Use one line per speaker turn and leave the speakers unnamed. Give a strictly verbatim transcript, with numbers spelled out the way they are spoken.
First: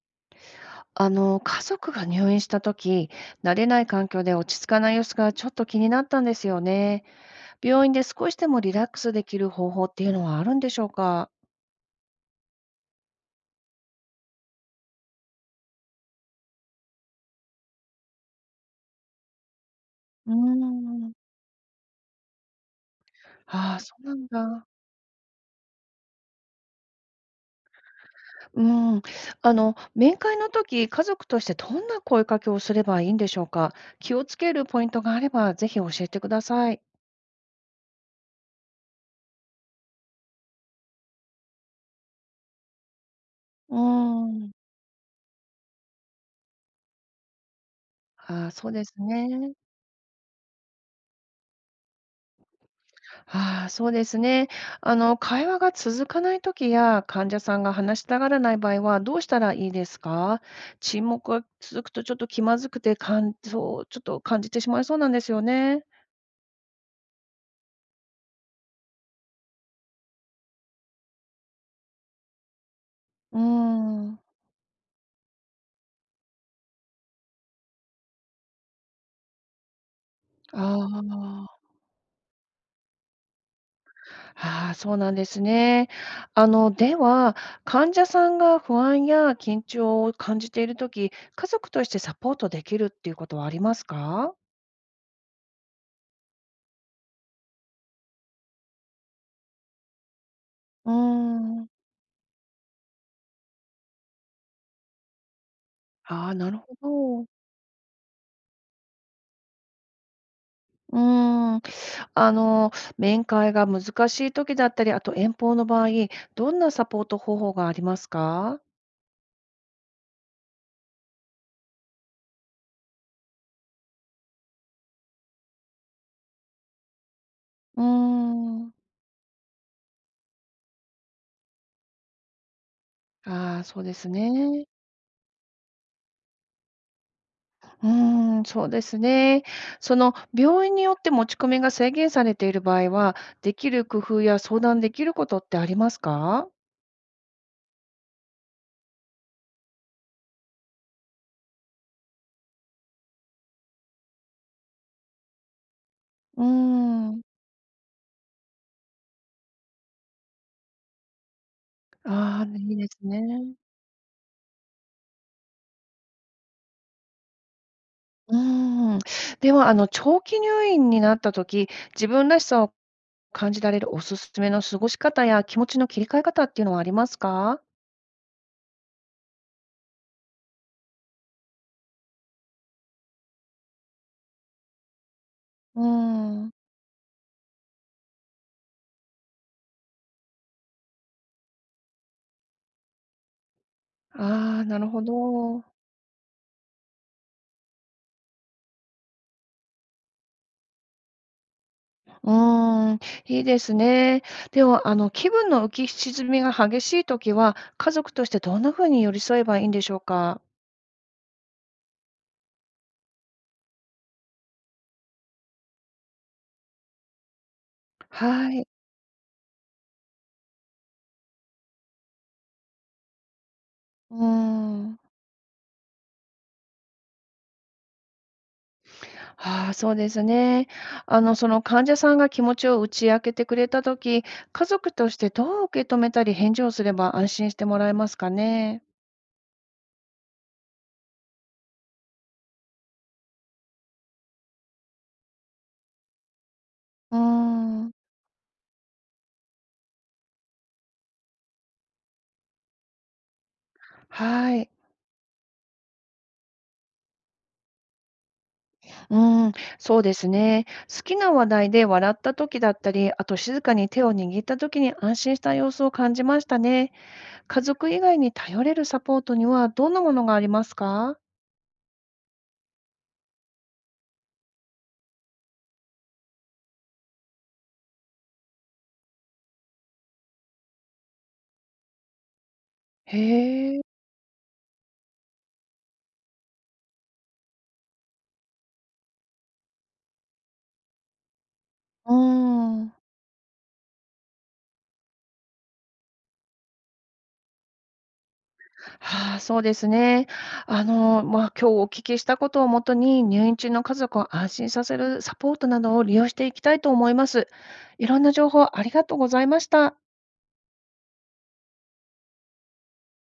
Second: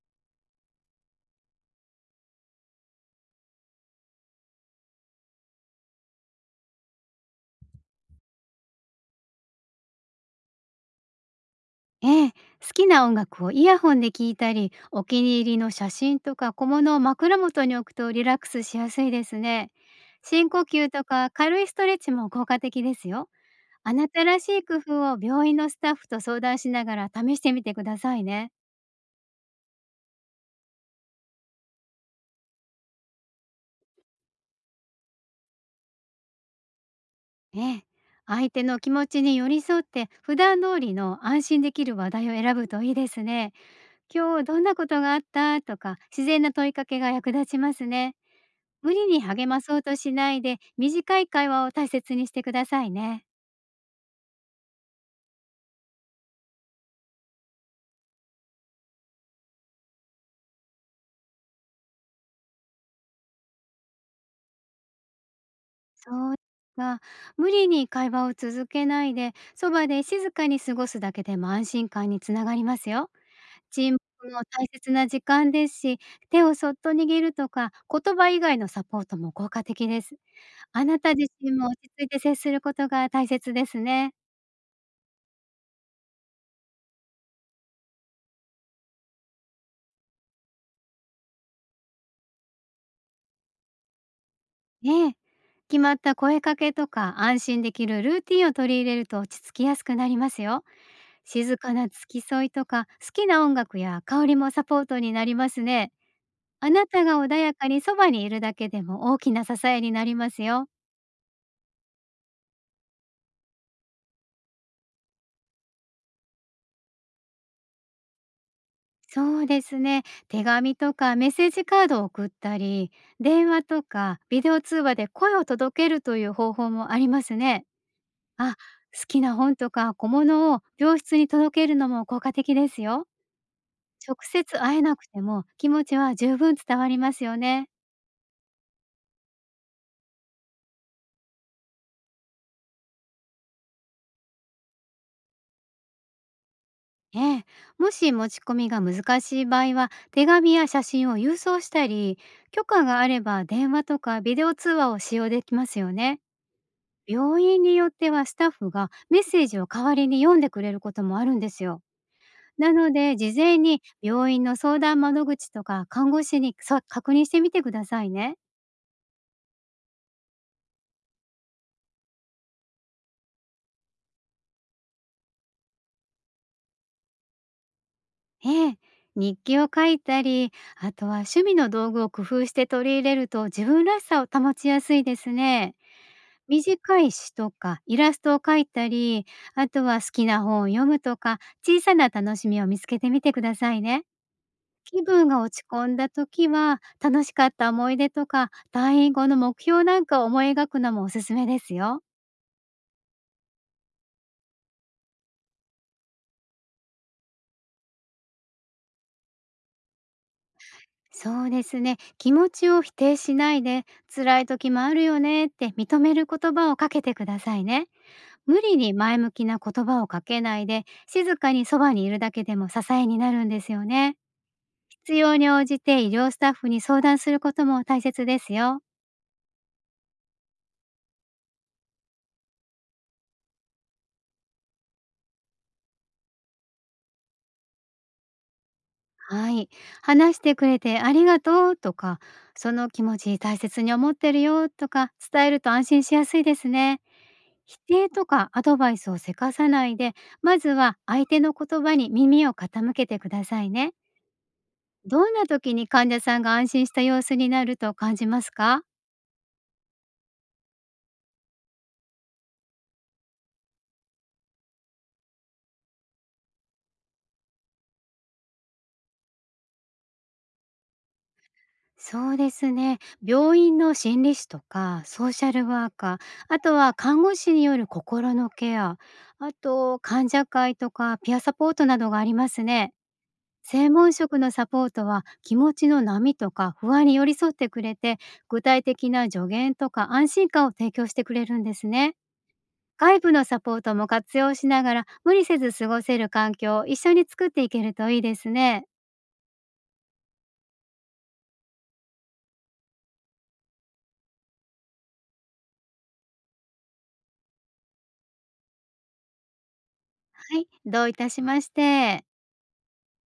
あの、家族が入院した時、慣れない環境で落ち着かない様子がちょっと気になったんですよね。病院で少しでもリラックスできる方法っていうのはあるんでしょうか？
ええ、好きな音楽をイヤホンで聞いたり、お気に入りの写真とか小物を枕元に置くとリラックスしやすいですね。
うー
深呼吸と
ん、
か軽いストレッチも効果的ですよ。
ああ、
あ
そう
な
な
た
ん
らしい
だ。
工夫を病院のスタッフと相談しながら試してみてくださいね。
うーん。あの、面会の時、家族としてどんな声かけをすればいいんでしょうか？気をつけるポイントがあれば、ぜひ教えてください。
ええ、相手の気持ちに寄り添って普段通りの安心できる話題を選ぶといいですね。
うー
今日
ん、
どんなことがあったとか自然な問いかけが役立ちますね。
ああ、そうで
無
す
理に励
ね。
まそうとしないで、短い会話を大切にしてくださいね。
ああ、そうですね。あの、会話が続かないときや、患者さんが話したがらない場合は、どうしたらいいですか？沈黙が続くと、ちょっと気まずくて、感そう、ちょっと感じてしまいそうなんですよね。
そう、が、無理に会話を続けないで、そばで静かに過ごすだけでも安心感につながりますよ。
うー
沈
ん。
黙も大切な時間ですし、手をそっと握るとか、言葉以外のサポートも効果的です。
あ
あなた自身
あ、
も落ち着いて接することが大切ですね。
ああ、そうなんですね。あの、では、患者さんが不安や緊張を感じているとき、家族としてサポートできるっていうことはありますか？
ええ。決まった声かけとか安心できるルーティンを取り入れると落ち着きやすくなりますよ。
う
静
ーん。
かな付き添いとか、好きな音楽や香りもサポートになりますね。
ああ、なる
あなたが
ほど。
穏やかにそばにいるだけでも大きな支えになりますよ。
うーん。あの、面会が難しい時だったり、あと遠方の場合、どんなサポート方法がありますか？
そうですね。手紙とかメッセージカードを送ったり、電話とかビデオ通話で声を届けるという方法もありますね。
うー
あ、
ん。
好きな本とか小物を病室に届けるのも効果的ですよ。
ああ、そうです
直接
ね。
会えなくても気持ちは十分伝わりますよね。
うーん、そうですね。その、病院によって持ち込みが制限されている場合は、できる工夫や相談できることってありますか？
ええ、もし持ち込みが難しい場合は手紙や写真を郵送したり、許可があれば電話とかビデオ通話を使用できますよね。
うーん。
病院によってはスタッフがメッセージを代わりに読んでくれることもあるんですよ。
ああ、ね
な
いいで
の
す
で事
ね。
前に病院の相談窓口とか看護師にさ確認してみてください
う
ね。
ーん。では、あの、長期入院になった時、自分らしさを感じられるおすすめの過ごし方や気持ちの切り替え方っていうのはありますか？
ええ、日記を書いたり、あとは趣味の道具を工夫して取り入れると自分らしさを保ちやすいですね。
うーん。
短い詩とかイラストを描いたり、あとは好きな本を読むとか、小さな楽しみを見つけてみてくださいね。
ああ、なる
気
ほ
分が落ち
ど。
込んだ時は、楽しかった思い出とか、退院後の目標なんかを思い描くのもおすすめですよ。
うーん、いいですね。では、あの、気分の浮き沈みが激しい時は、家族としてどんな風に寄り添えばいいんでしょうか？
そうですね。気持ちを否定しないで、辛い時もあるよねって認める言葉をかけてくださいね。
は
無
い。
理に前向きな言葉をかけないで、静かにそばにいるだけでも支えになるんですよ
う
ね。
ーん。
必要に応じて医療スタッフに相談することも大切ですよ。
ああ、そうですね。あの、その患者さんが気持ちを打ち明けてくれた時、家族としてどう受け止めたり返事をすれば安心してもらえますかね？
はい。話してくれてありがとうとか、その気持ち大切に思ってるよとか伝えると安心しやすいですね。
うー
否
ん、
定とかアドバイスをせかさないで、まずは相手の言葉に耳を傾けてくださいね。
はい。
どんな時に患者さんが安心した様子になると感じますか？
うん、そうですね。好きな話題で笑った時だったり、あと静かに手を握った時に安心した様子を感じましたね。家族以外に頼れるサポートにはどんなものがありますか？
そうですね。病院の心理師とか、ソーシャルワーカー、あとは看護師による心のケア、あと患者会とかピアサポートなどがありますね。
へえ。
専門職のサポートは気持ちの波とか不安に寄り添ってくれて、具体的な助言とか安心感を提供してくれるんです
うー
ね。
ん。
外部のサポートも活用しながら無理せず過ごせる環境を一緒に作っていけるといいですね。
はあ、そうですね。あの、まあ、今日お聞きしたことをもとに、入院中の家族を安心させるサポートなどを利用していきたいと思います。いろんな情報ありがとうございました。
はい、どういたしまして。